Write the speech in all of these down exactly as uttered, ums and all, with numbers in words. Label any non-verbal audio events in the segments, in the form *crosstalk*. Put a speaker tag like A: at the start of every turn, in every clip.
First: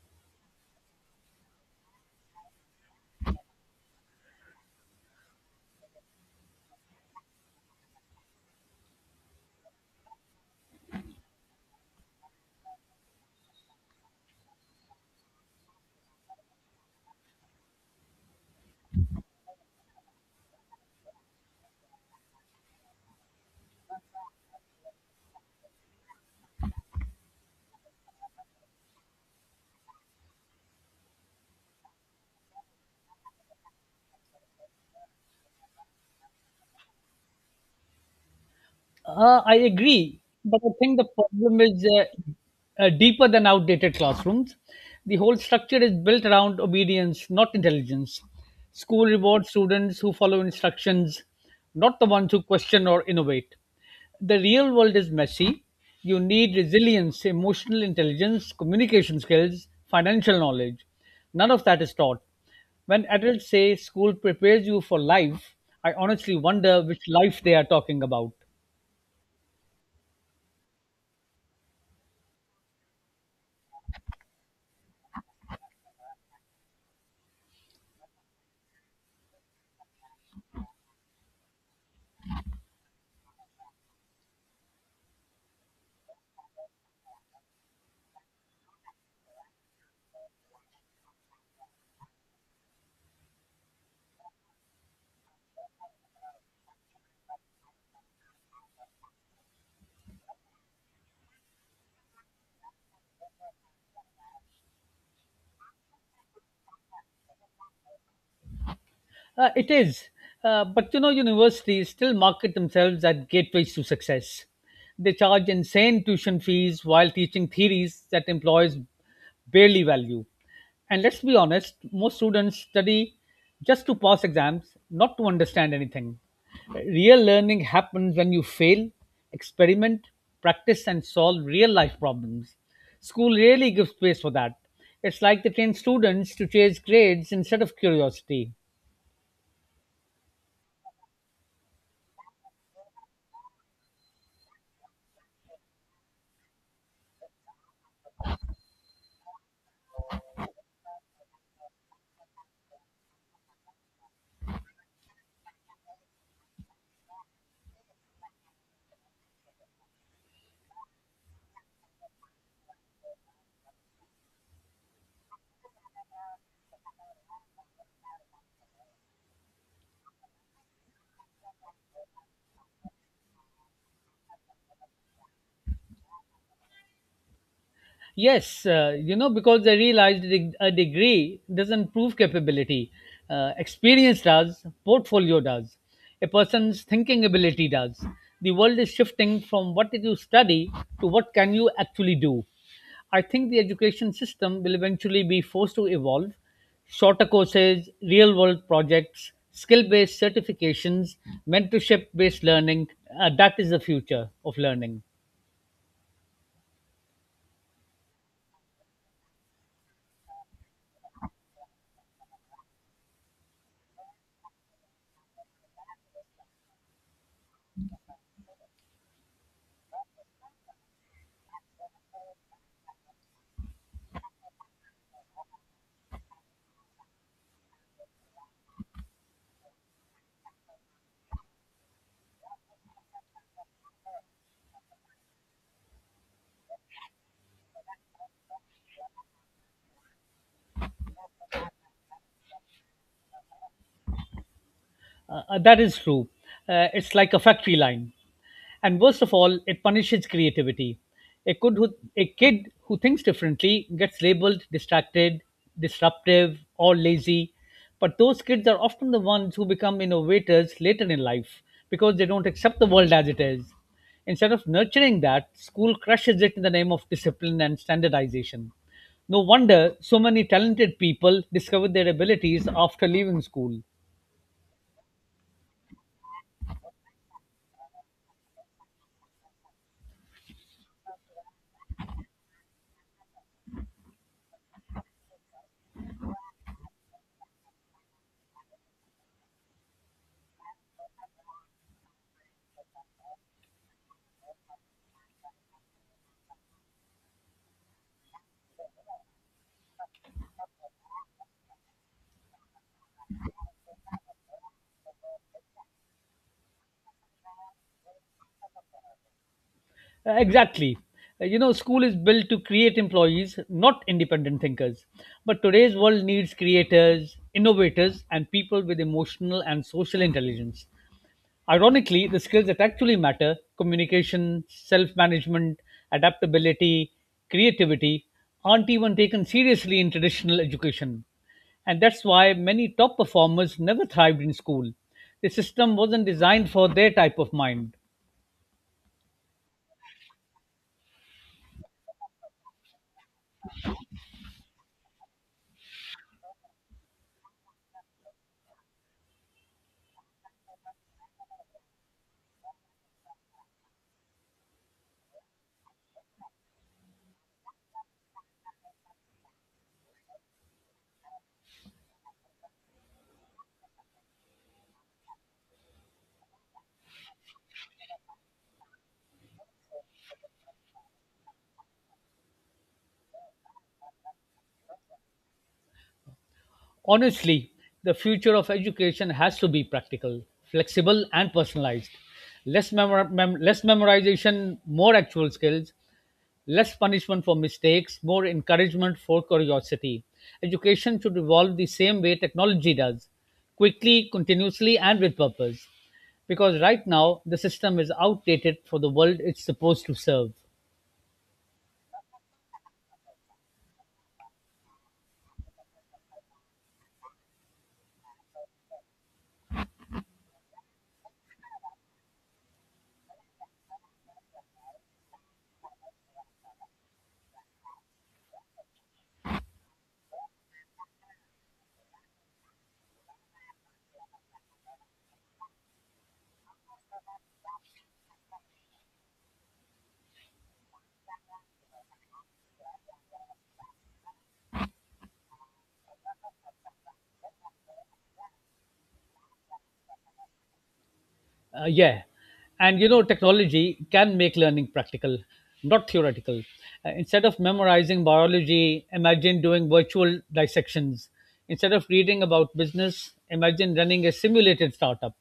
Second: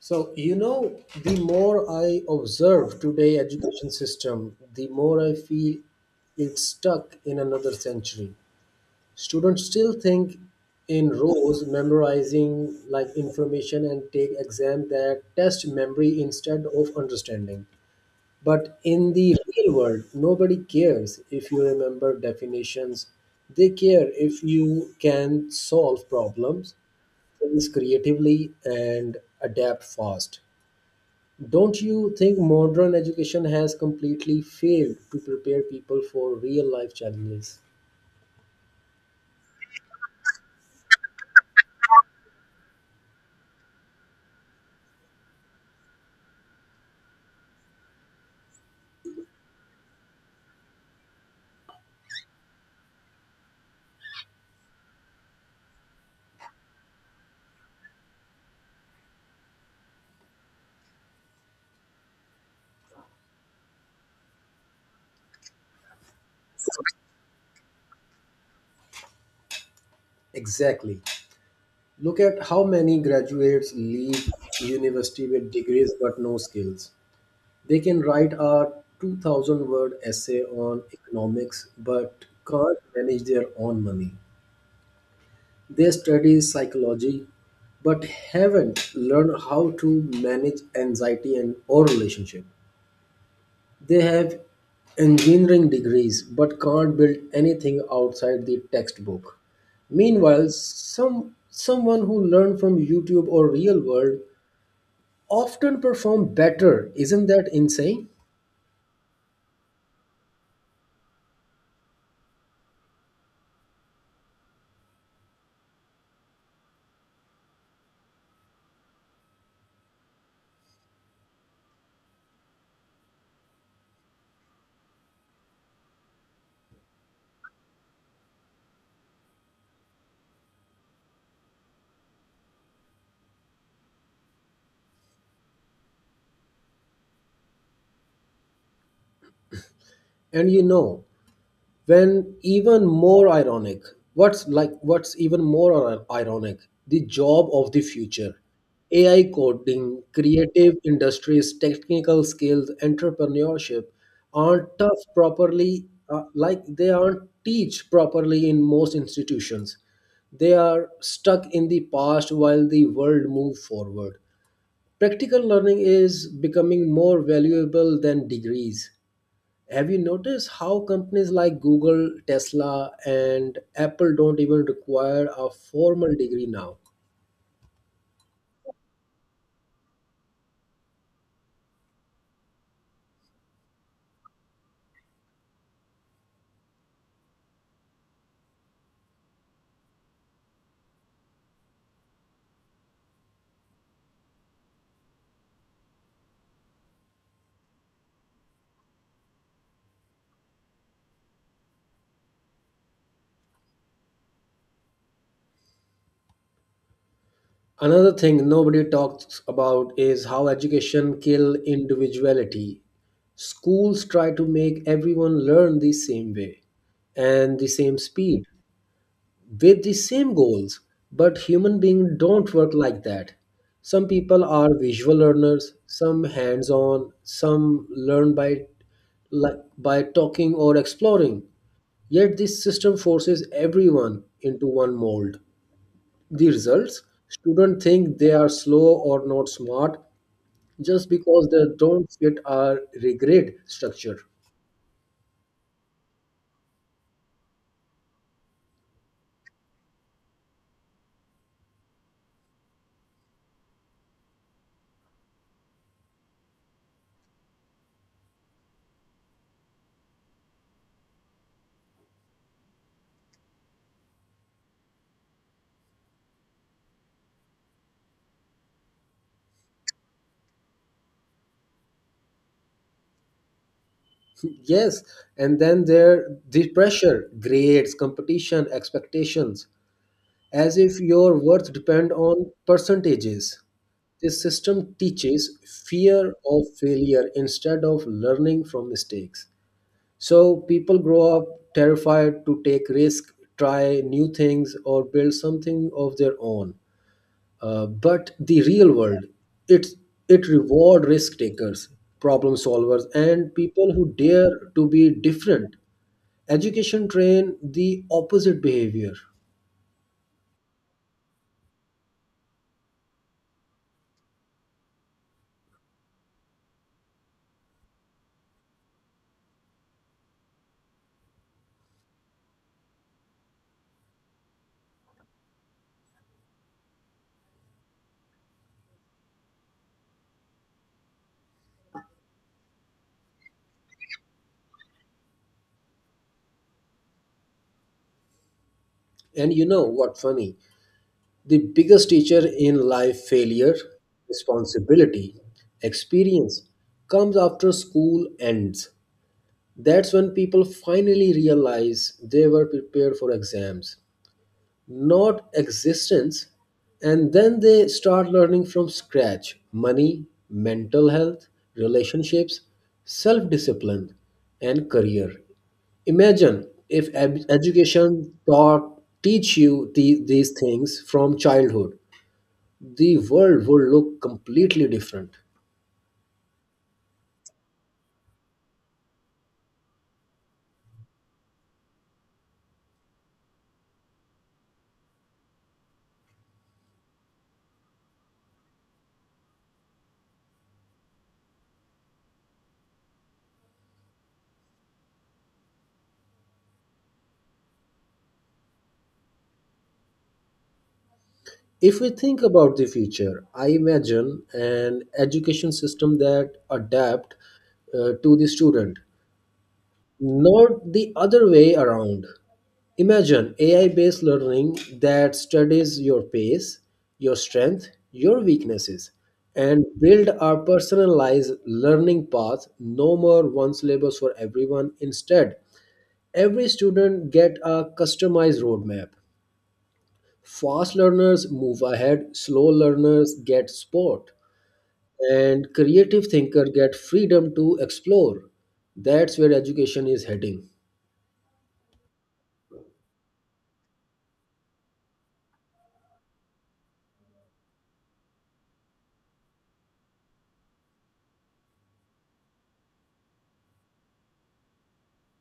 A: So, you know, the more I observe today education system, the more I feel it's stuck in another century. Students still think in rows, memorizing like information and take exam that test memory instead of understanding. But in the real world, nobody cares if you remember definitions. They care if you can solve problems, things creatively and adapt fast. Don't you think modern education has completely failed to prepare people for real life challenges?
B: Uh, I agree, but I think the problem is uh, uh, deeper than outdated classrooms. The whole structure is built around obedience, not intelligence. School rewards students who follow instructions, not the ones who question or innovate. The real world is messy. You need resilience, emotional intelligence, communication skills, financial knowledge. None of that is taught. When adults say school prepares you for life, I honestly wonder which life they are talking about.
A: Exactly. Look at how many graduates leave university with degrees but no skills. They can write a two thousand word essay on economics but can't manage their own money. They study psychology but haven't learned how to manage anxiety and or relationship. They have engineering degrees but can't build anything outside the textbook. Meanwhile, some someone who learned from YouTube or real world often perform better. Isn't that insane?
B: Uh, it is. Uh, but you know, universities still market themselves as gateways to success. They charge insane tuition fees while teaching theories that employers barely value. And let's be honest, most students study just to pass exams, not to understand anything. Real learning happens when you fail, experiment, practice, and solve real life problems. School really gives space for that. It's like they train students to chase grades instead of curiosity.
A: And you know, when even more ironic what's like what's even more ir- ironic, the job of the future, ai, coding, creative industries, technical skills, entrepreneurship aren't tough properly, uh, like they aren't teach properly in most institutions. They are stuck in the past while the world moves forward. Practical learning is becoming more valuable than degrees. Have you noticed how companies like Google, Tesla, and Apple don't even require a formal degree now?
B: Yes, uh, you know, because I realized de- a degree doesn't prove capability. Uh, experience does, portfolio does, a person's thinking ability does. The world is shifting from what did you study to what can you actually do. I think the education system will eventually be forced to evolve. Shorter courses, real world projects, skill based certifications, mentorship based learning, uh, that is the future of learning.
A: Another thing nobody talks about is how education kill individuality. Schools try to make everyone learn the same way and the same speed, with the same goals, but human beings don't work like that. Some people are visual learners, some hands on, some learn by like by talking or exploring, yet this system forces everyone into one mold. The results, students think they are slow or not smart just because they don't fit our regret structure.
B: Uh, uh, that is true. Uh, it's like a factory line. And worst of all, it punishes creativity. A kid who, a kid who thinks differently gets labeled distracted, disruptive, or lazy. But those kids are often the ones who become innovators later in life because they don't accept the world as it is. Instead of nurturing that, school crushes it in the name of discipline and standardization. No wonder so many talented people discover their abilities after leaving school.
A: *laughs* Yes, and then there, the pressure, grades, competition, expectations, as if your worth depend on percentages. This system teaches fear of failure instead of learning from mistakes. So people grow up terrified to take risk, try new things, or build something of their own. Uh, but the real world, it it reward risk takers, problem solvers, and people who dare to be different. Education train the opposite behavior.
B: Uh, Exactly. Uh, You know, school is built to create employees, not independent thinkers. But today's world needs creators, innovators, and people with emotional and social intelligence. Ironically, the skills that actually matter, communication, self management, adaptability, creativity, aren't even taken seriously in traditional education. And that's why many top performers never thrived in school. The system wasn't designed for their type of mind.
A: And you know what funny? The biggest teacher in life, failure, responsibility, experience, comes after school ends. That's when people finally realize they were prepared for exams, not existence. And then they start learning from scratch, money, mental health, relationships, self discipline, and career. Imagine if ed- education taught teach you the, these things from childhood, the world would look completely different.
B: Honestly, the future of education has to be practical, flexible, and personalized. Less, memor- mem- less memorization, more actual skills, less punishment for mistakes, more encouragement for curiosity. Education should evolve the same way technology does, quickly, continuously, and with purpose. Because right now, the system is outdated for the world it's supposed to serve.
A: If we think about the future, I imagine an education system that adapt uh, to the student, not the other way around. Imagine A I-based learning that studies your pace, your strength, your weaknesses, and build a personalized learning path. No more one syllabus for everyone. Instead, every student get a customized roadmap. Fast learners move ahead, slow learners get support, and creative thinker get freedom to explore. That's where education is heading.
B: Uh, yeah. And you know, technology can make learning practical, not theoretical. Uh, instead of memorizing biology, imagine doing virtual dissections. Instead of reading about business, imagine running a simulated startup.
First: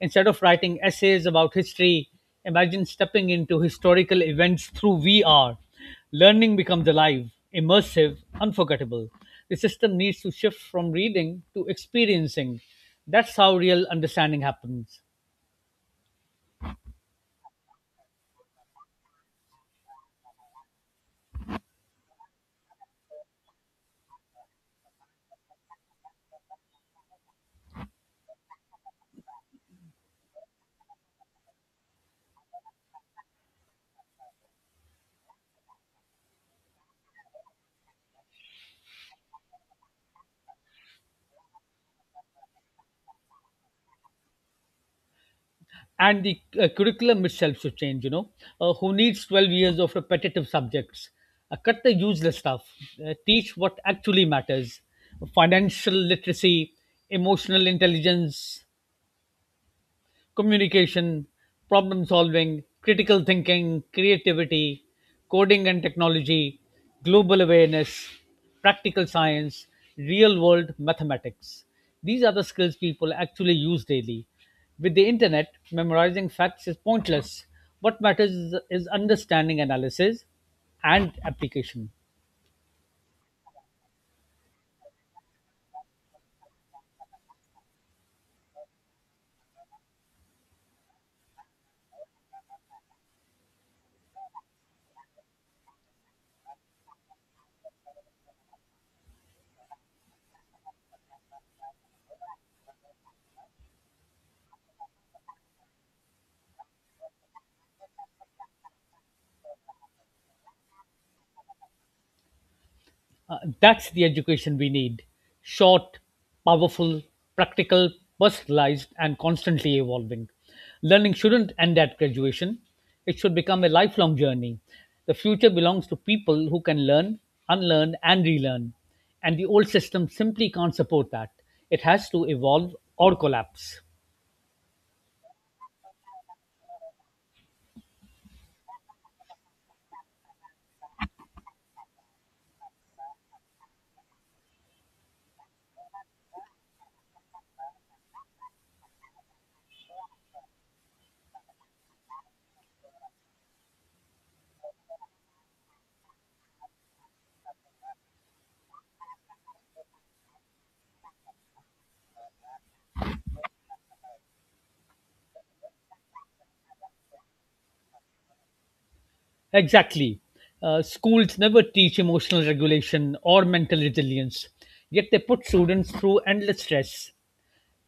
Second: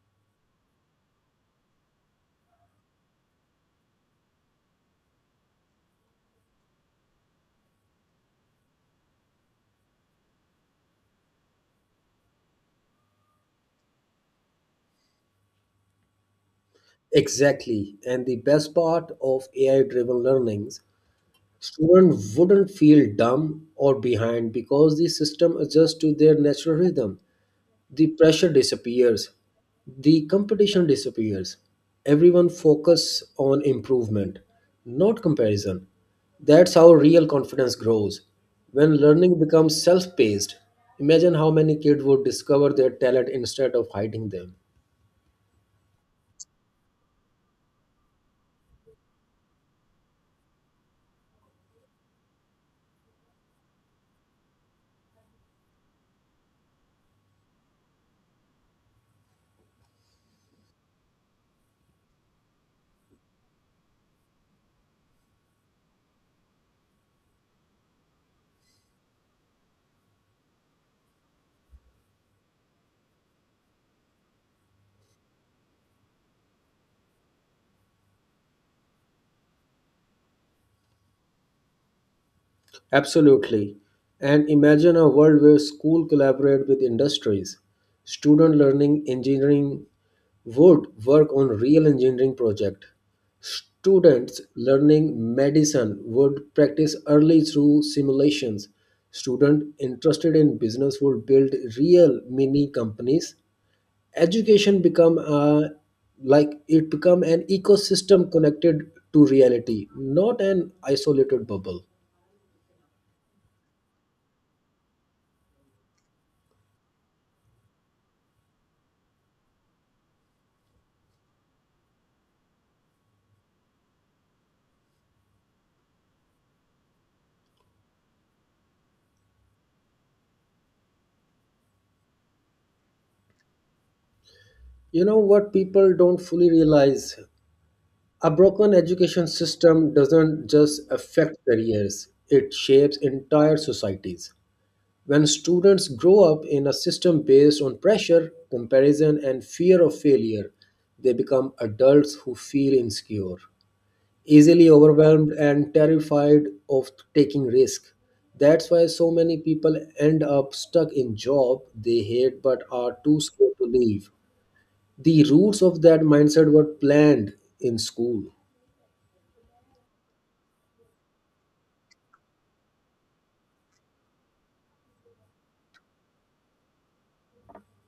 B: Instead of writing essays about history, imagine stepping into historical events through V R. Learning becomes alive, immersive, unforgettable. The system needs to shift from reading to experiencing. That's how real understanding happens.
A: Exactly. And the best part of A I-driven learnings, students wouldn't feel dumb or behind because the system adjusts to their natural rhythm. The pressure disappears, the competition disappears, everyone focus on improvement, not comparison. That's how real confidence grows, when learning becomes self-paced. Imagine how many kids would discover their talent instead of hiding them.
B: And the uh, curriculum itself should change, you know. Uh, who needs twelve years of repetitive subjects? Uh, cut the useless stuff. Uh, teach what actually matters: financial literacy, emotional intelligence, communication, problem solving, critical thinking, creativity, coding and technology, global awareness, practical science, real world mathematics. These are the skills people actually use daily. With the internet, memorizing facts is pointless. What matters is, is understanding, analysis, and application.
A: Absolutely. And imagine a world where school collaborate with industries. Student learning engineering would work on real engineering project. Students learning medicine would practice early through simulations. Student interested in business would build real mini companies. Education become a, like it become an ecosystem connected to reality, not an isolated bubble.
B: Uh, that's the education we need: short, powerful, practical, personalized, and constantly evolving. Learning shouldn't end at graduation, it should become a lifelong journey. The future belongs to people who can learn, unlearn, and relearn. And the old system simply can't support that. It has to evolve or collapse.
A: You know what people don't fully realize? A broken education system doesn't just affect careers, it shapes entire societies. When students grow up in a system based on pressure, comparison, and fear of failure, they become adults who feel insecure, easily overwhelmed, and terrified of taking risk. That's why so many people end up stuck in job they hate but are too scared to leave. The roots of that mindset were planned in school.
B: Exactly. Uh, schools never teach emotional regulation or mental resilience, yet they put students through endless stress.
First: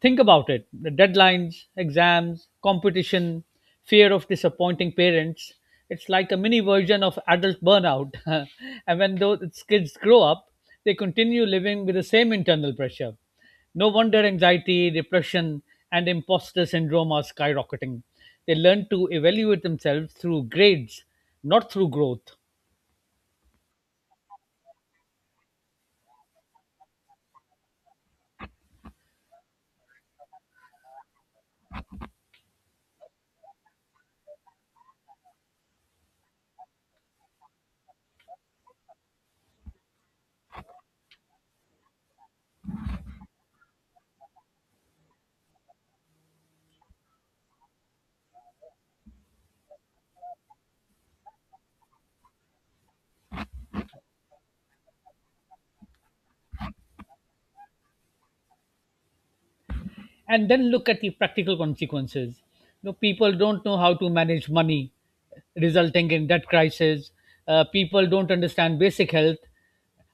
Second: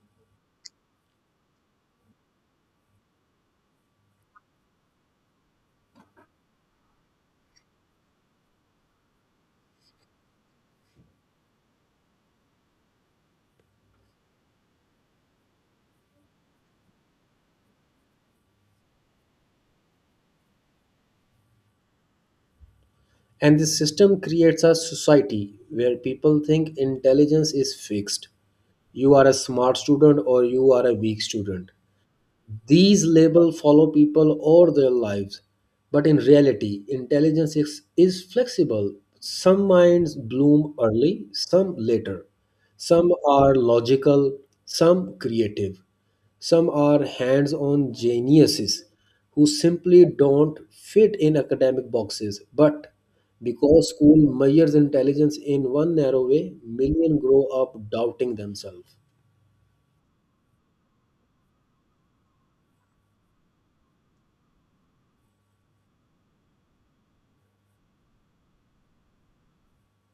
B: Think about it: the deadlines, exams, competition, fear of disappointing parents. It's like a mini version of adult burnout. *laughs* And when those kids grow up, they continue living with the same internal pressure. No wonder anxiety, depression, and imposter syndrome are skyrocketing. They learn to evaluate themselves through grades, not through growth.
A: And the system creates a society where people think intelligence is fixed. You are a smart student or you are a weak student. These labels follow people all their lives, but in reality, intelligence is, is flexible. Some minds bloom early, some later. Some are logical, some creative. Some are hands on geniuses who simply don't fit in academic boxes. But because school measures intelligence in one narrow way, millions grow up doubting themselves.
B: And then look at the practical consequences. You know, people don't know how to manage money, resulting in debt crisis. Uh, people don't understand basic health,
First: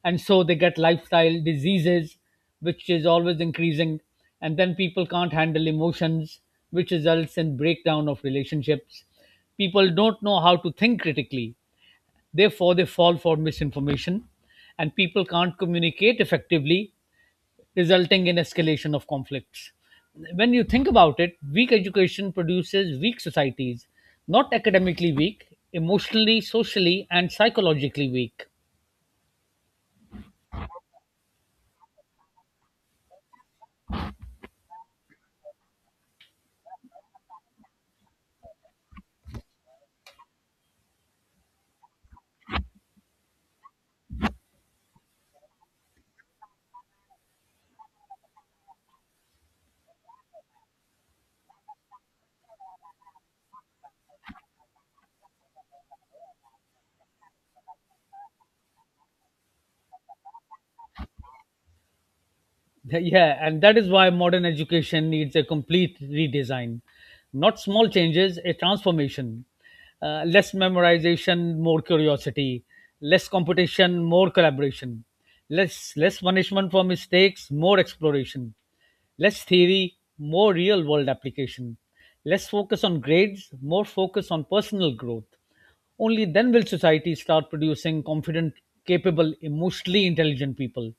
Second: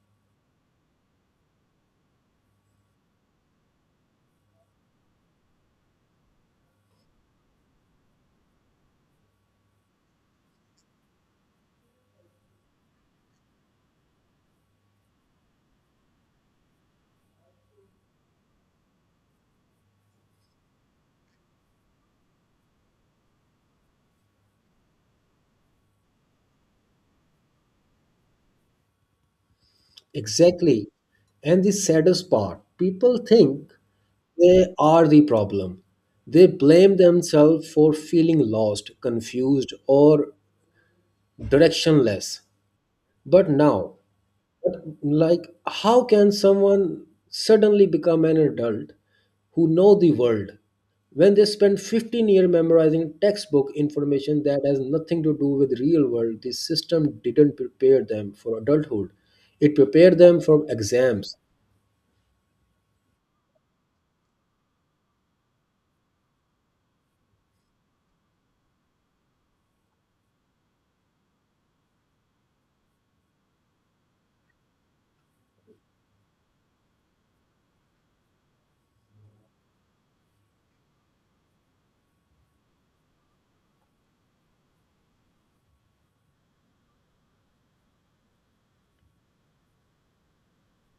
B: and so they get lifestyle diseases, which is always increasing. And then people can't handle emotions, which results in breakdown of relationships. People don't know how to think critically, therefore they fall for misinformation, and people can't communicate effectively, resulting in escalation of conflicts. When you think about it, weak education produces weak societies, not academically weak, emotionally, socially, and psychologically weak.
A: Exactly. And the saddest part, people think they are the problem. They blame themselves for feeling lost, confused, or directionless. But now, but like, how can someone suddenly become an adult who know the world when they spend fifteen years memorizing textbook information that has nothing to do with real world? The system didn't prepare them for adulthood. It prepared them for exams.
B: *laughs* Th- Yeah, and that is why modern education needs a complete redesign. Not small changes, a transformation. Uh, less memorization, more curiosity. Less competition, more collaboration. Less, less punishment for mistakes, more exploration. Less theory, more real world application. Less focus on grades, more focus on personal growth. Only then will society start producing confident, capable, emotionally intelligent people,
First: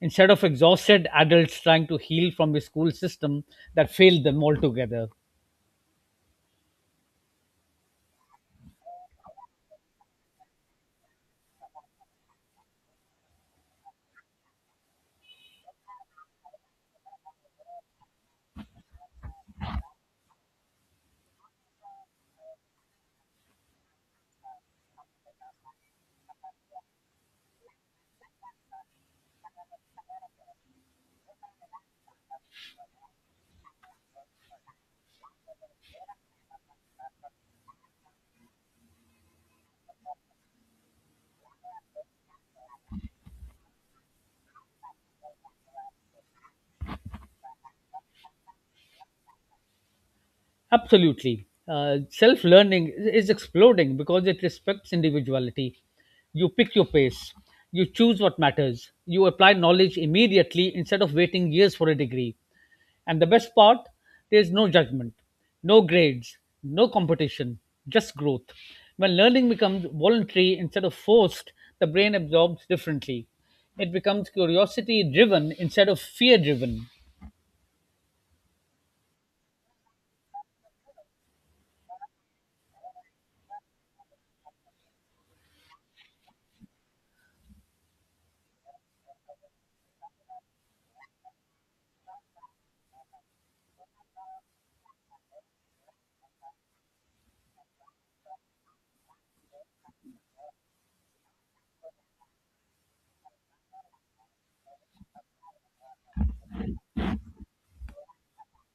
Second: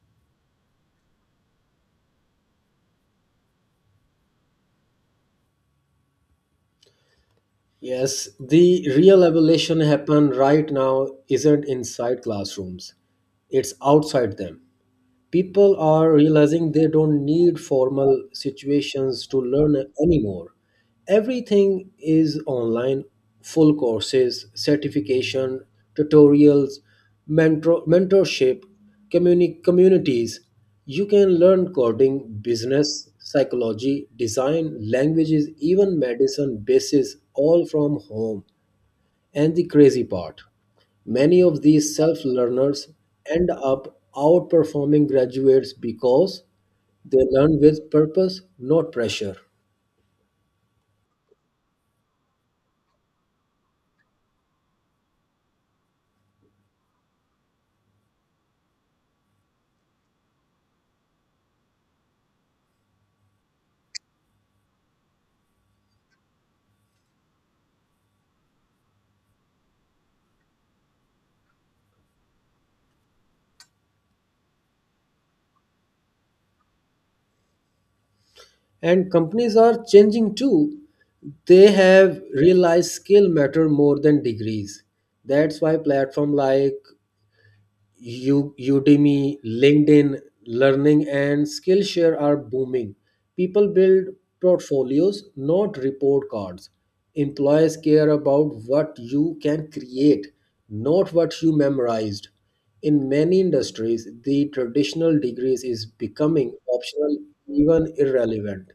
B: instead of exhausted adults trying to heal from a school system that failed them altogether.
A: Yes, the real evolution happen right now isn't inside classrooms. It's outside them. People are realizing they don't need formal situations to learn anymore. Everything is online, full courses, certification, tutorials, mentor, mentorship, communi- communities. You can learn coding, business, psychology, design, languages, even medicine, basis all from home. And the crazy part, many of these self learners end up outperforming graduates because they learn with purpose, not pressure.
B: Absolutely. Uh, Self learning is exploding because it respects individuality. You pick your pace, you choose what matters, you apply knowledge immediately instead of waiting years for a degree. And the best part, there's no judgment, no grades, no competition, just growth. When learning becomes voluntary instead of forced, the brain absorbs differently. It becomes curiosity driven instead of fear driven.
A: And companies are changing too. They have realized skill matter more than degrees. That's why platform like U- Udemy, LinkedIn, Learning, and Skillshare are booming. People build portfolios, not report cards. Employers care about what you can create, not what you memorized. In many industries, the traditional degrees is becoming optional, even irrelevant.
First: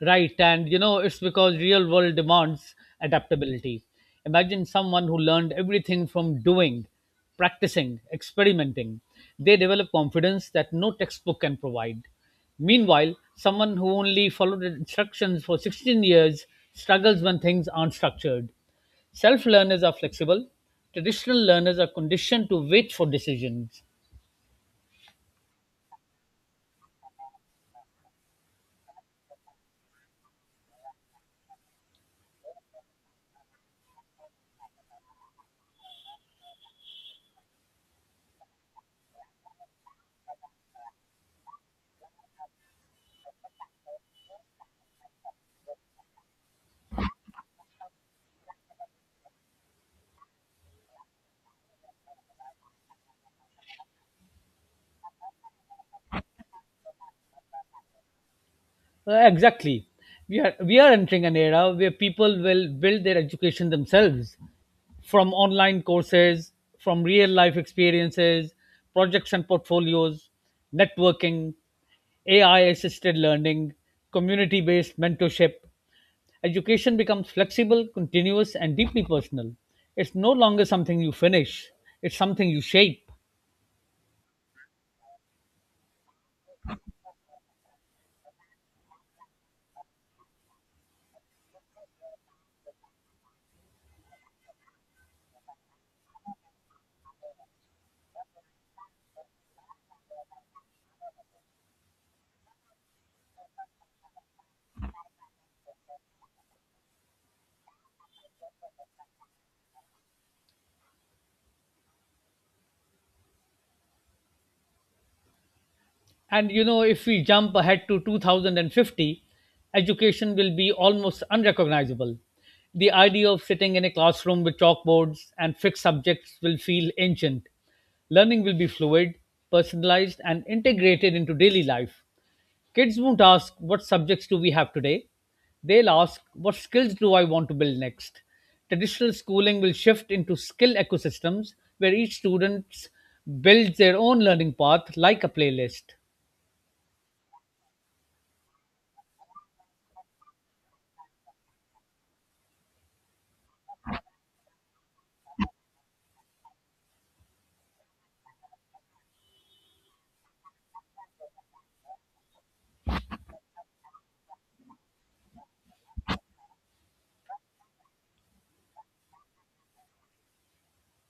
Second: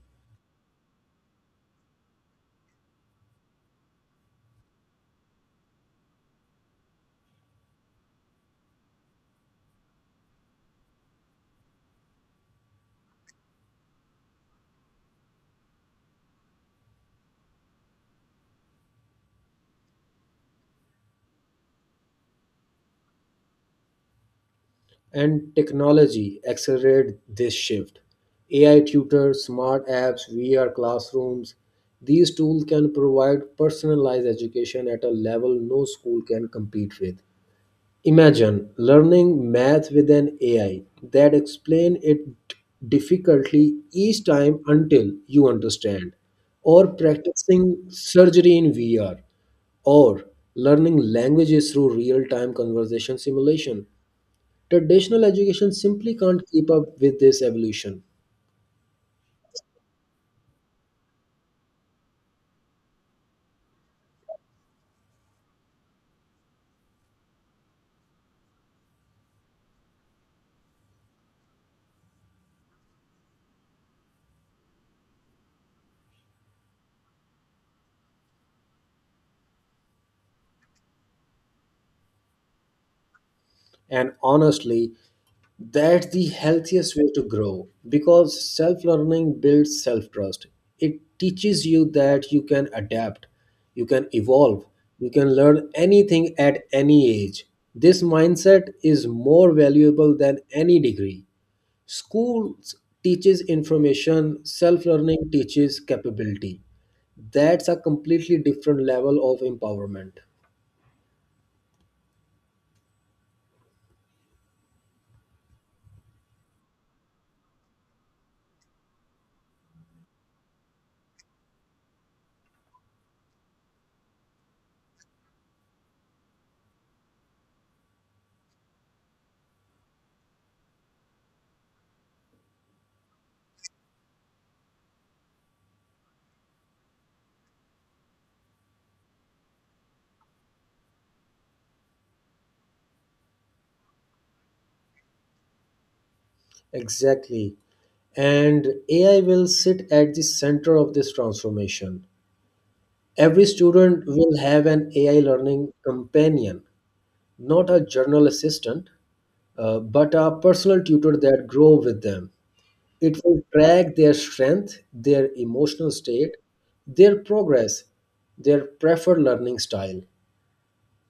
B: Right, and you know, it's because real world demands adaptability. Imagine someone who learned everything from doing, practicing, experimenting. They develop confidence that no textbook can provide. Meanwhile, someone who only followed the instructions for sixteen years struggles when things aren't structured. Self learners are flexible. Traditional learners are conditioned to wait for decisions.
A: And technology accelerate this shift. A I tutors, smart apps, V R classrooms, these tools can provide personalized education at a level no school can compete with. Imagine learning math with an A I that explain it difficultly each time until you understand, or practicing surgery in V R, or learning languages through real-time conversation simulation. Traditional education simply can't keep up with this evolution.
B: Uh, exactly. We are, we are entering an era where people will build their education themselves: from online courses, from real life experiences, projects and portfolios, networking, A I assisted learning, community based mentorship. Education becomes flexible, continuous, and deeply personal. It's no longer something you finish, it's something you shape.
A: And honestly, that's the healthiest way to grow because self learning builds self trust. It teaches you that you can adapt, you can evolve, you can learn anything at any age. This mindset is more valuable than any degree. Schools teaches information, self learning teaches capability. That's a completely different level of empowerment.
B: And you know, if we jump ahead to two thousand fifty, education will be almost unrecognizable. The idea of sitting in a classroom with chalkboards and fixed subjects will feel ancient. Learning will be fluid, personalized, and integrated into daily life. Kids won't ask, "What subjects do we have today?" They'll ask, "What skills do I want to build next?" Traditional schooling will shift into skill ecosystems where each student builds their own learning path like a playlist.
A: Exactly. And A I will sit at the center of this transformation. Every student will have an A I learning companion, not a journal assistant, uh, but a personal tutor that grow with them. It will track their strength, their emotional state, their progress, their preferred learning style.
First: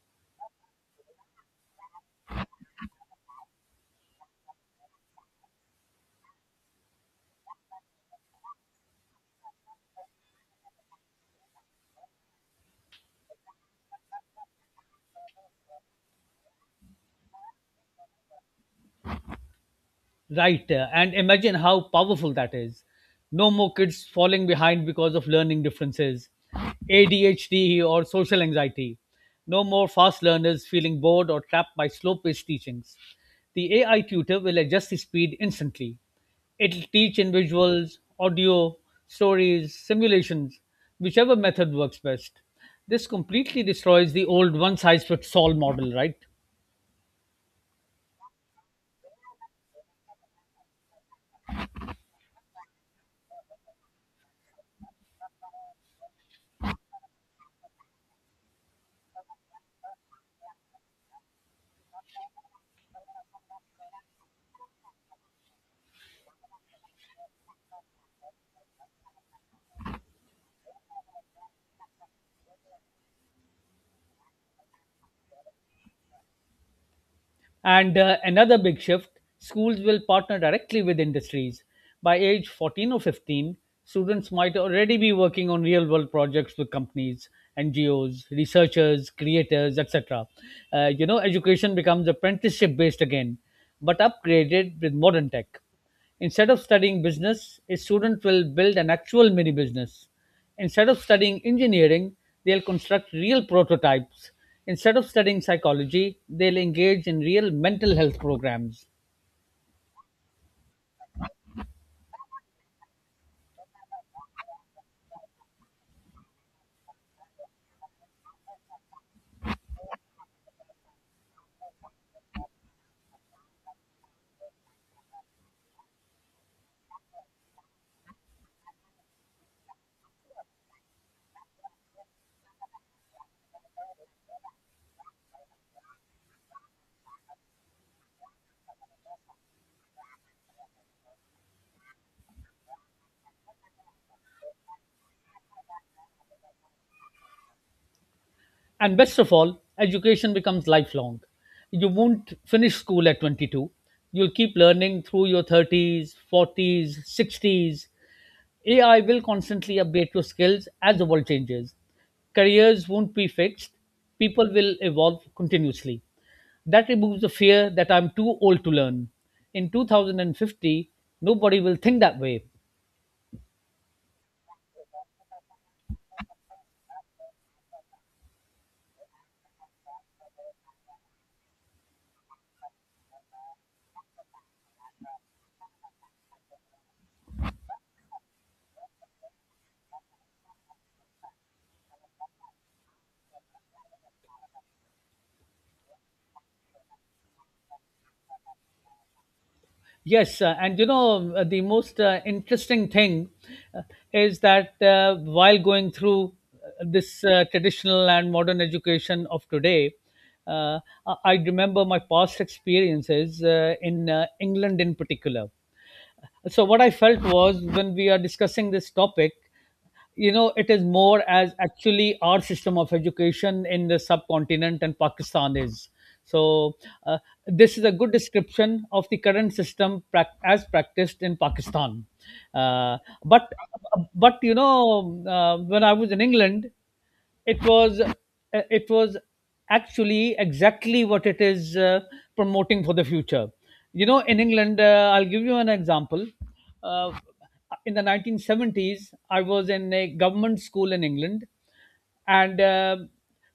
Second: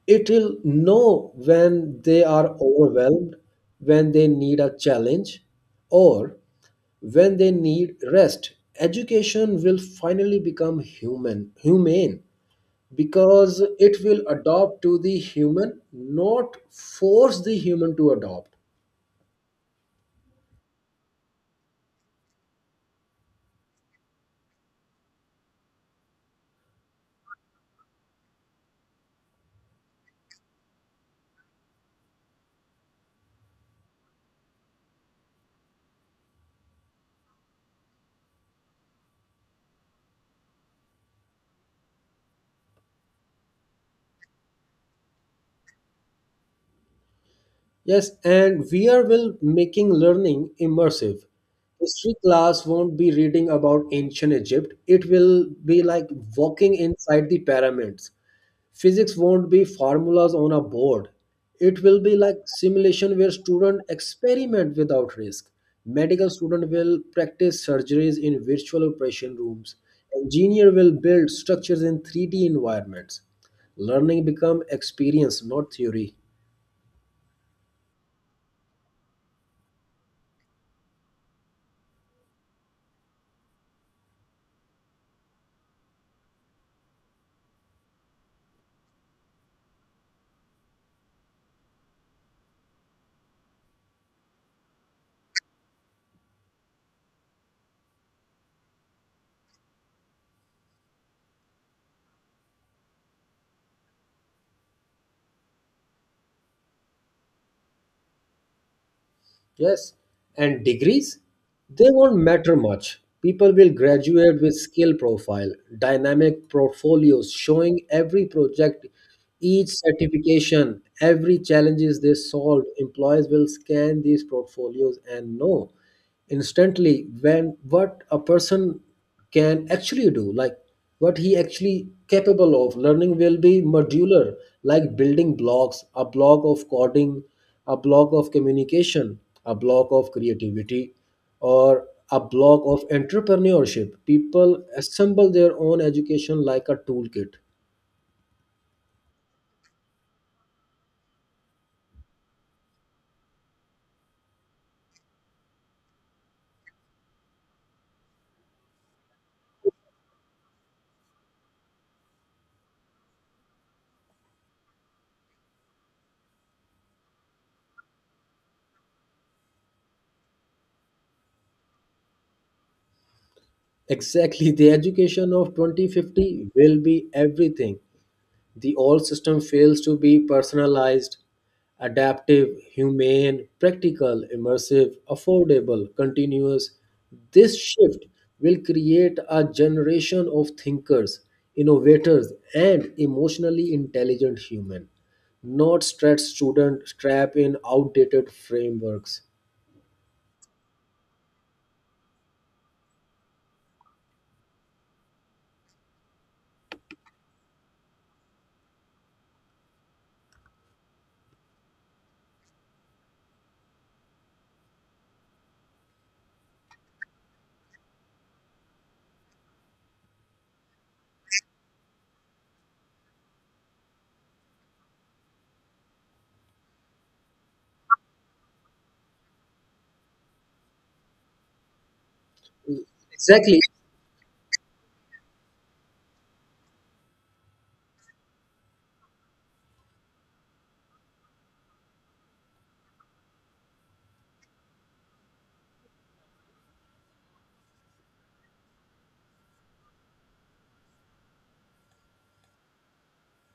A: It will know when they are overwhelmed, when they need a challenge, or when they need rest. Education will finally become human, humane, because it will adopt to the human, not force the human to adopt.
B: Right. uh, And imagine how powerful that is. No more kids falling behind because of learning differences, A D H D, or social anxiety. No more fast learners feeling bored or trapped by slow paced teachings. The A I tutor will adjust the speed instantly. It'll teach in visuals, audio, stories, simulations, whichever method works best. This completely destroys the old one size fits all model, right?
A: Yes, and we are will making learning immersive. History class won't be reading about ancient Egypt. It will be like walking inside the pyramids. Physics won't be formulas on a board. It will be like simulation where students experiment without risk. Medical student will practice surgeries in virtual operation rooms. Engineer will build structures in three D environments. Learning become experience, not theory.
B: And uh, another big shift, schools will partner directly with industries. By age fourteen or fifteen, students might already be working on real world projects with companies, N G Os, researchers, creators, et cetera. Uh, you know, education becomes apprenticeship based again, but upgraded with modern tech. Instead of studying business, a student will build an actual mini business. Instead of studying engineering, they'll construct real prototypes. Instead of studying psychology, they'll engage in real mental health programs.
A: Yes, and degrees, they won't matter much. People will graduate with skill profile, dynamic portfolios showing every project, each certification, every challenges they solved. Employers will scan these portfolios and know instantly when what a person can actually do, like what he actually capable of. Learning will be modular, like building blocks, a block of coding, a block of communication, a block of creativity, or a block of entrepreneurship. People assemble their own education like a toolkit.
B: And best of all, education becomes lifelong. You won't finish school at twenty-two. You'll keep learning through your thirties, forties, sixties. A I will constantly update your skills as the world changes. Careers won't be fixed, people will evolve continuously. That removes the fear that I'm too old to learn. In two thousand fifty, nobody will think that way.
A: Exactly, the education of twenty fifty will be everything the old system fails to be, personalized, adaptive, humane, practical, immersive, affordable, continuous. This shift will create a generation of thinkers, innovators, and emotionally intelligent humans, not stressed students trapped in outdated frameworks.
B: Yes, uh, and you know, um, uh, the most uh, interesting thing uh, is that, uh, while going through uh, this uh, traditional and modern education of today, uh, I I remember my past experiences uh, in uh, England in particular. So what I felt was, when we are discussing this topic, you know, it is more as actually our system of education in the subcontinent and Pakistan is so, uh, this is a good description of the current system prac- as practiced in Pakistan. uh, but
A: Exactly.
B: but you know, uh, when I was in England, it was uh, it was actually exactly what it is, uh, promoting for the future. You know, in England, uh, I'll give you an example. uh, in the nineteen seventies, I was in a government school in England, and uh,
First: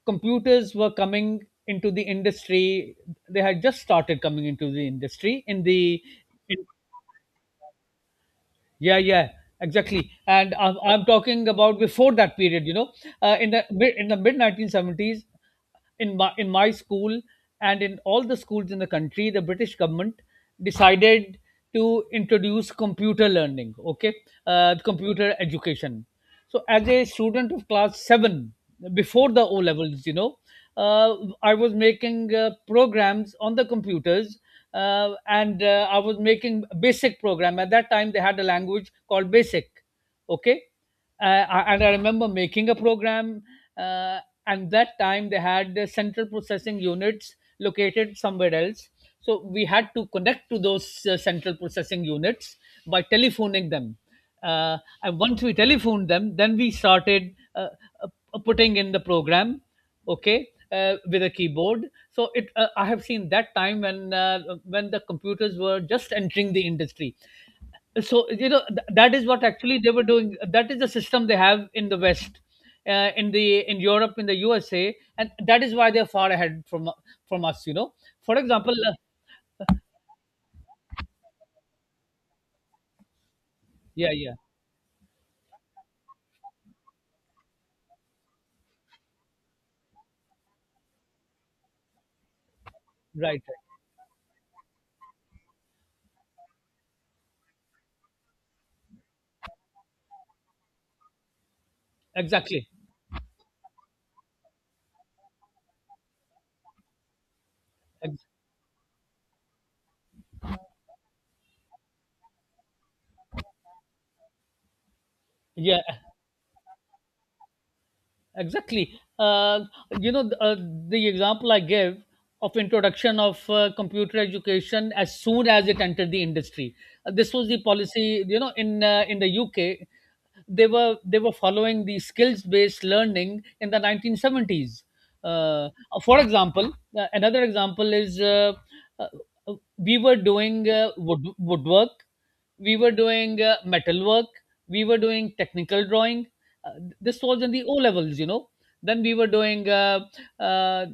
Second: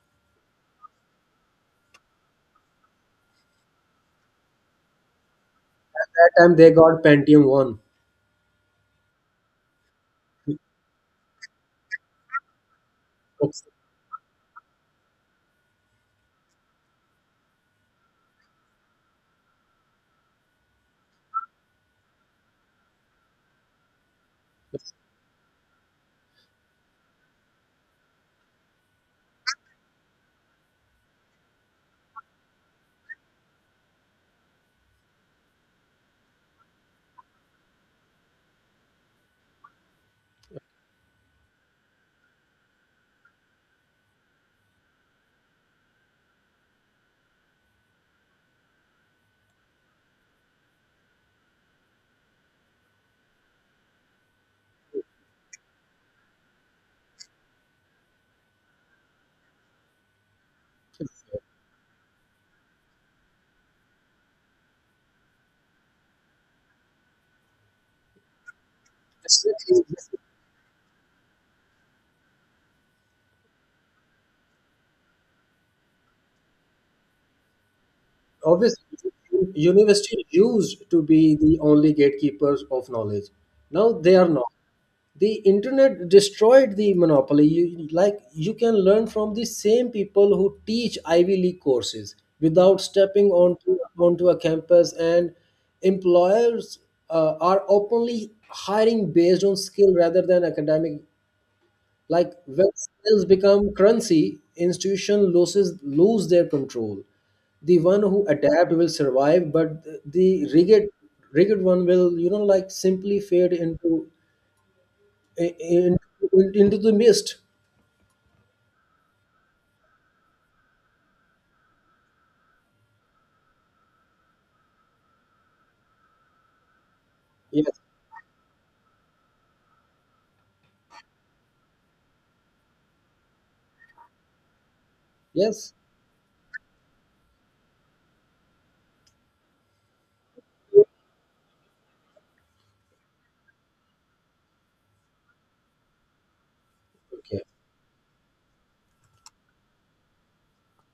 B: computers were coming into the industry. They had just started coming into the industry in the
A: At that time
B: in
A: they got Pentium
B: yeah, yeah, exactly. And
A: one.
B: I'm, I'm talking about before that period, you know, uh, in the
A: *laughs*
B: mid- in the mid nineteen seventies, in my in my school and in all the schools in the country, the British government decided to introduce computer learning. Okay, uh, computer education. So as a student of class seven, before the O levels, you know, uh, I was making uh, programs on the computers. Uh, and uh, I was making BASIC program. At that time they had a language called BASIC. Okay. Uh, I- and I remember making a program. uh, and that time they had uh, central processing units located somewhere else, so we had to connect to those uh, central processing units by telephoning them. Uh, and once we telephoned them, then we started uh, uh, putting in the program. Okay, uh, with a keyboard. So it uh, I have seen that time when uh, when the computers were just entering the industry. So you know, th- that is what actually
A: Exactly.
B: they were doing. That is the system they have in the west, uh, in the in Europe, in the U S A. And that is why they're far ahead from from us, you know. For example,
A: Obviously
B: uh,
A: university used to be the only gatekeepers of knowledge, now
B: yeah,
A: they are
B: yeah.
A: not. The internet destroyed the monopoly. you, like you can learn from the same people who teach ivy league courses without stepping
B: Right, right.
A: onto onto a campus. And employers uh, are openly hiring based on skill rather than academic. Like when
B: Exactly.
A: sales become currency, institution loses lose their control. The one who
B: Ex-
A: adapt will survive, but the rigid rigid one will, you know, like simply fade into
B: yeah.
A: in, into the mist.
B: Exactly. Uh, you know, th- uh, the example I gave of introduction of uh, computer education as soon as it entered the industry. Uh, this was the
A: Yes.
B: policy, you know, in uh, in the U K. they were they were following the skills based learning in the nineteen seventies. Uh,
A: Yes.
B: for example, uh, another example is uh, uh, we were doing uh, wood woodwork, we were doing uh, metalwork, we were doing technical drawing. uh, this
A: Okay.
B: was in the O levels, you know. Then we were doing uh, uh,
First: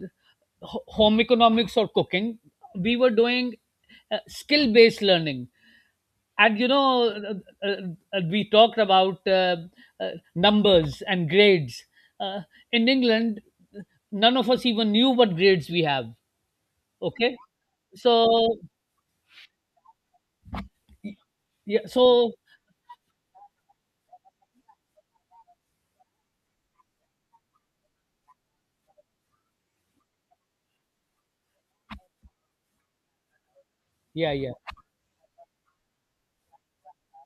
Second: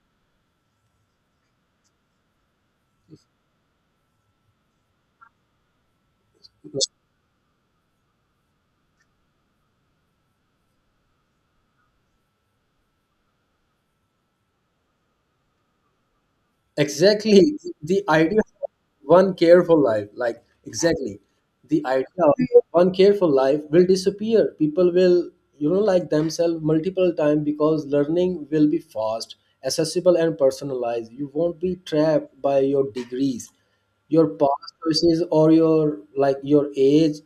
B: ho- home economics or cooking. We were doing uh, skill based learning. And you know, uh, uh, uh, we talked about uh, uh, numbers and grades. Uh, in England, none of us even knew what grades we have. Okay,
A: Exactly. The idea
B: so
A: of one careful life, like exactly.
B: yeah.
A: The idea
B: So
A: of one careful life will disappear. People will, you know, like themselves multiple times because learning will be fast, accessible and personalized. You won't be trapped by your degrees, your
B: yeah, yeah,
A: past choices or your like your age.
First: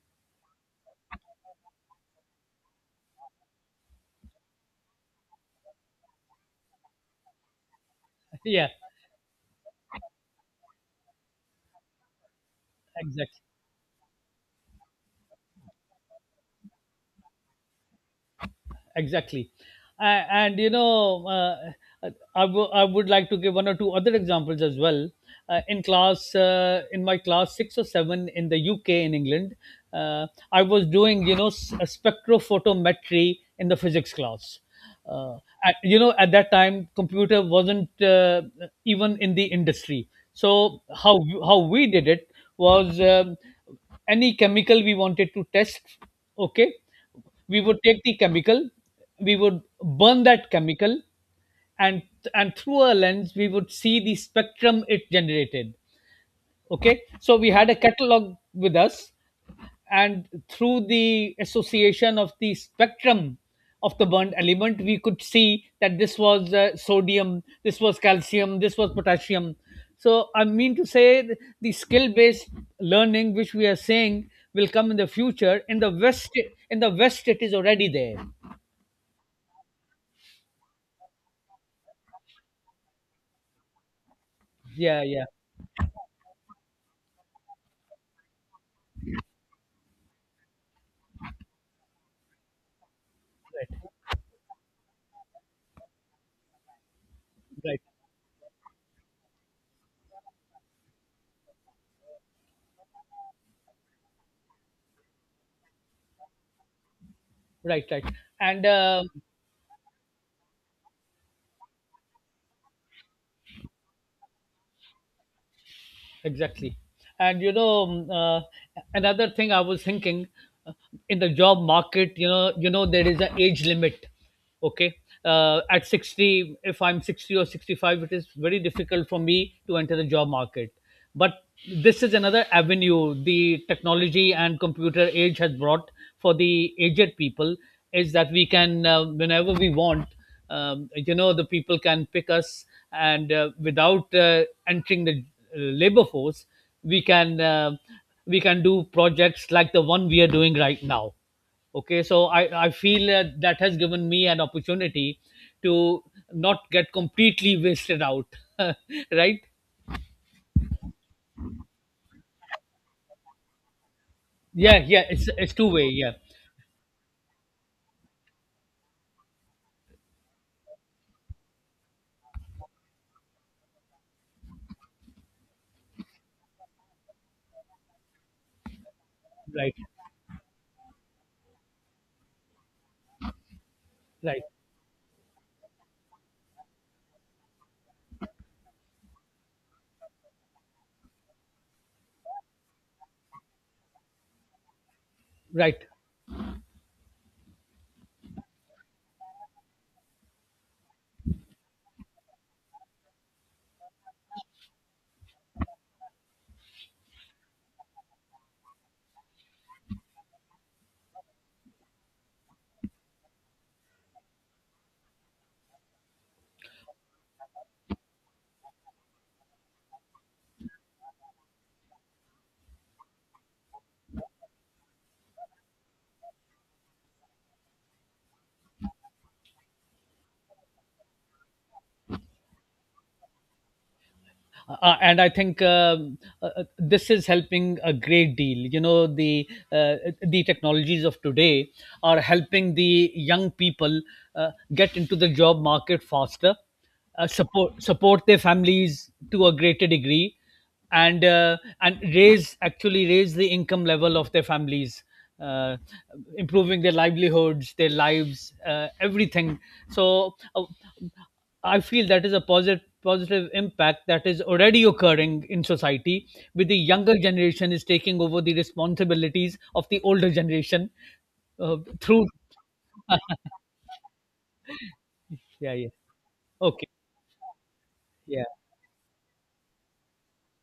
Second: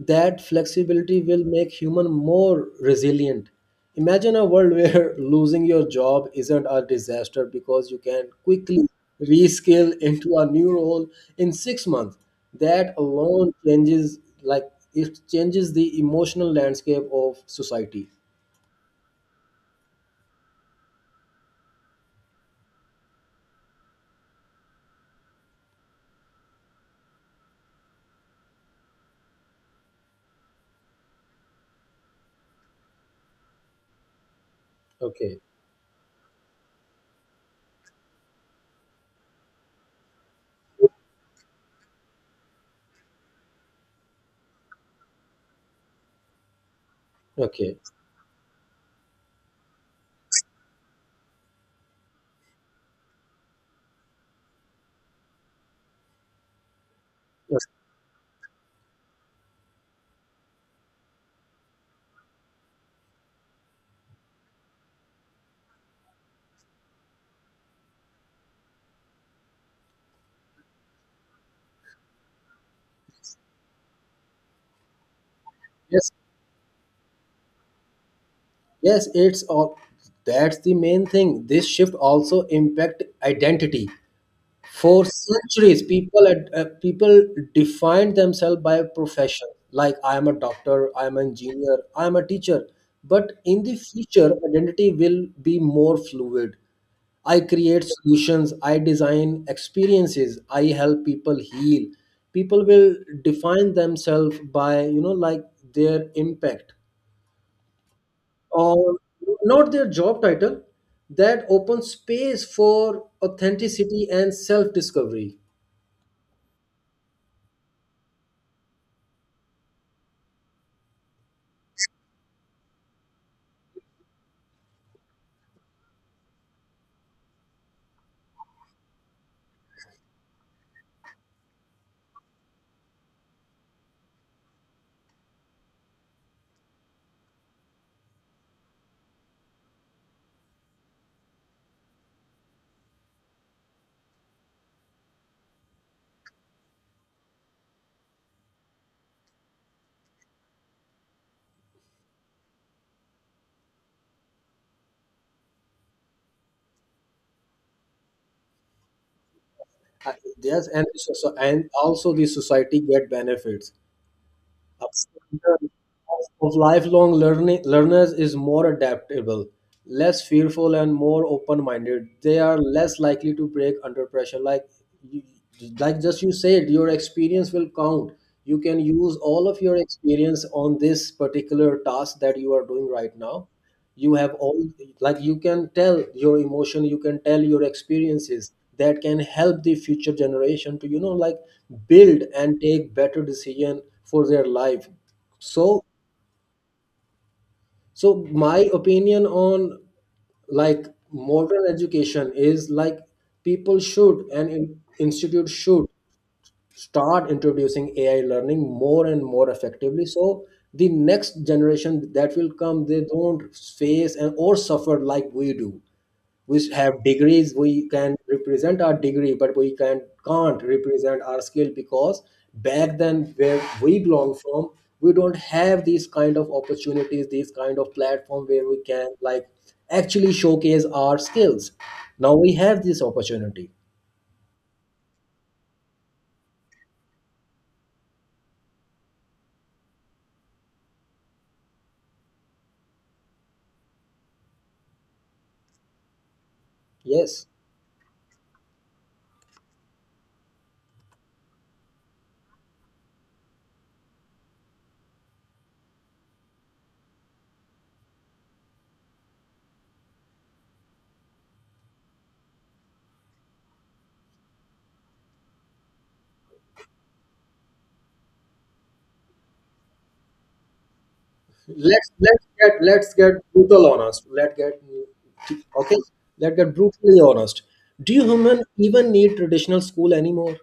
A: That flexibility will make human more resilient. Imagine a world where *laughs* losing your job isn't a disaster because you can
B: *laughs* yeah,
A: quickly reskill into a new role in six months. That
B: exactly.
A: alone changes, like it changes the emotional landscape of society.
B: Exactly. A- and you know, uh, I w- I would like to give one or two other examples as well. Uh, in class, uh, in my class six or seven, in the U K, in England. uh, I was doing, you know, s- a spectrophotometry in the physics class. uh,
A: Okay,
B: at, you know, at that time computer wasn't uh, even in the industry. So how how we did it was, um, any chemical we wanted to test. Okay, we
A: okay,
B: would take the chemical, we would burn that chemical, and and through a lens we would see the spectrum it generated. Okay, so we
A: yes,
B: had a catalog with us, and through the association of the spectrum of the burnt element, we could see that this was uh, sodium, this was calcium, this was potassium. So I mean to say, th- the skill based learning which we are saying will come in the future in the
A: yes.
B: west, in the west it is already there.
A: Yes, it's all, that's the main thing. This shift also impact identity.
B: Yeah,
A: For
B: yeah.
A: centuries, people at, uh, people defined themselves by a profession, like I am a doctor, I am an engineer, I am a teacher. But in the
B: Right,
A: future, identity will be more fluid. I
B: right.
A: create solutions, I design experiences, I help people heal. People will define themselves by, you know, like their impact
B: Right, right. and
A: or
B: uh,
A: not their job title. That opens space for authenticity and self discovery.
B: Exactly. And you know, um, uh, another thing I was thinking. uh, in the job market, you know, you know there is an age limit. Okay, uh, at sixty, if I'm sixty or sixty-five, it is very difficult for me to enter the job market. But this is another avenue the technology and computer age has brought for the aged people, is that we can, uh, whenever we want, um, you know, the people can pick us, and uh, without uh, entering the uh, labor force, we can, uh, we can do projects like the one we are doing right now. Okay, so i i feel uh, that has given me an opportunity to not get completely wasted out. *laughs* Right.
A: I- Yes, and so, so- and also the society get benefits.
B: Yeah,
A: A
B: yeah, it's it's two
A: student
B: way. Yeah.
A: of lifelong learning, learners is more adaptable, less fearful, and more open-minded. They are less likely to break under pressure. Like, you- like just you said, your experience will count. You can use all of
B: Right,
A: your experience on this particular task that you are doing right now, you have
B: right,
A: all, like you can tell your emotion, you can tell your experiences, that can help the future generation to, you know like build and take better decision for their life. So,
B: right.
A: so my opinion on, like modern education is like people should, and in, institute should start introducing ai learning more and more effectively so the next generation that will come they don't face and or suffer like we do. We have degrees, we can represent our degree but we can can't represent our skill because back then where we belong from, we don't have these kind of opportunities, these kind of platform where we can, like actually showcase our skills. Now we have this opportunity.
B: Uh, uh, and I think, um, uh, uh, this is helping a great deal. You know, the uh, the technologies of today are helping the young people uh, get into the job market faster, uh,
A: Yes,
B: support support their families to a greater degree, and uh, and raise actually raise the income level of their families, uh, improving their livelihoods, their lives, uh, everything. So, uh, I feel that is a positive positive impact that is already occurring in society, with the younger generation is taking over the responsibilities of the older generation, uh,
A: let's
B: through.
A: let's get let's get brutal honest let get
B: Yeah, yeah.
A: okay, let get
B: Okay.
A: brutally honest, do
B: Yeah,
A: humans even need traditional school anymore?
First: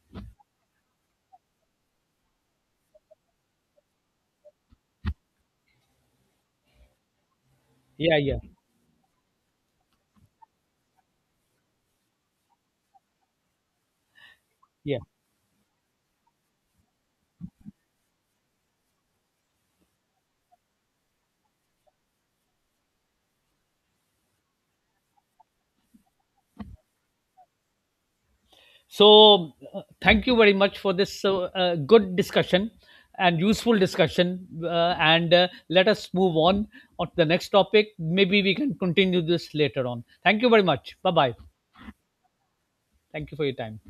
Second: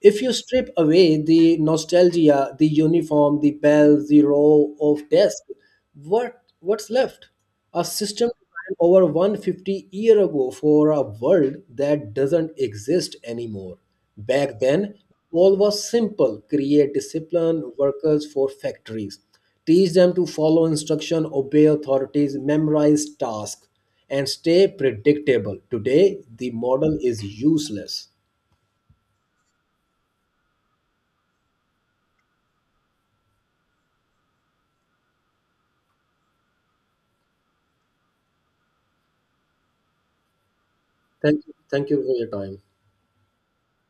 A: If you strip away the nostalgia, the uniform, the bells, the row of desks, what what's left? A
B: yeah.
A: system
B: Yeah,
A: designed over one hundred fifty years ago for a world that doesn't exist anymore. Back then,
B: yeah.
A: all was simple, create discipline, workers for factories, teach them to follow instruction, obey authorities, memorize tasks, and stay predictable. Today, the model is useless.
B: So, uh, thank you very much for this uh, uh, good discussion and useful discussion. Uh, and uh, Let us move on on to the next topic. Maybe we can continue this later on. Thank you very much. Bye bye.
A: Thank you, thank you for your time.
B: Thank you for your time.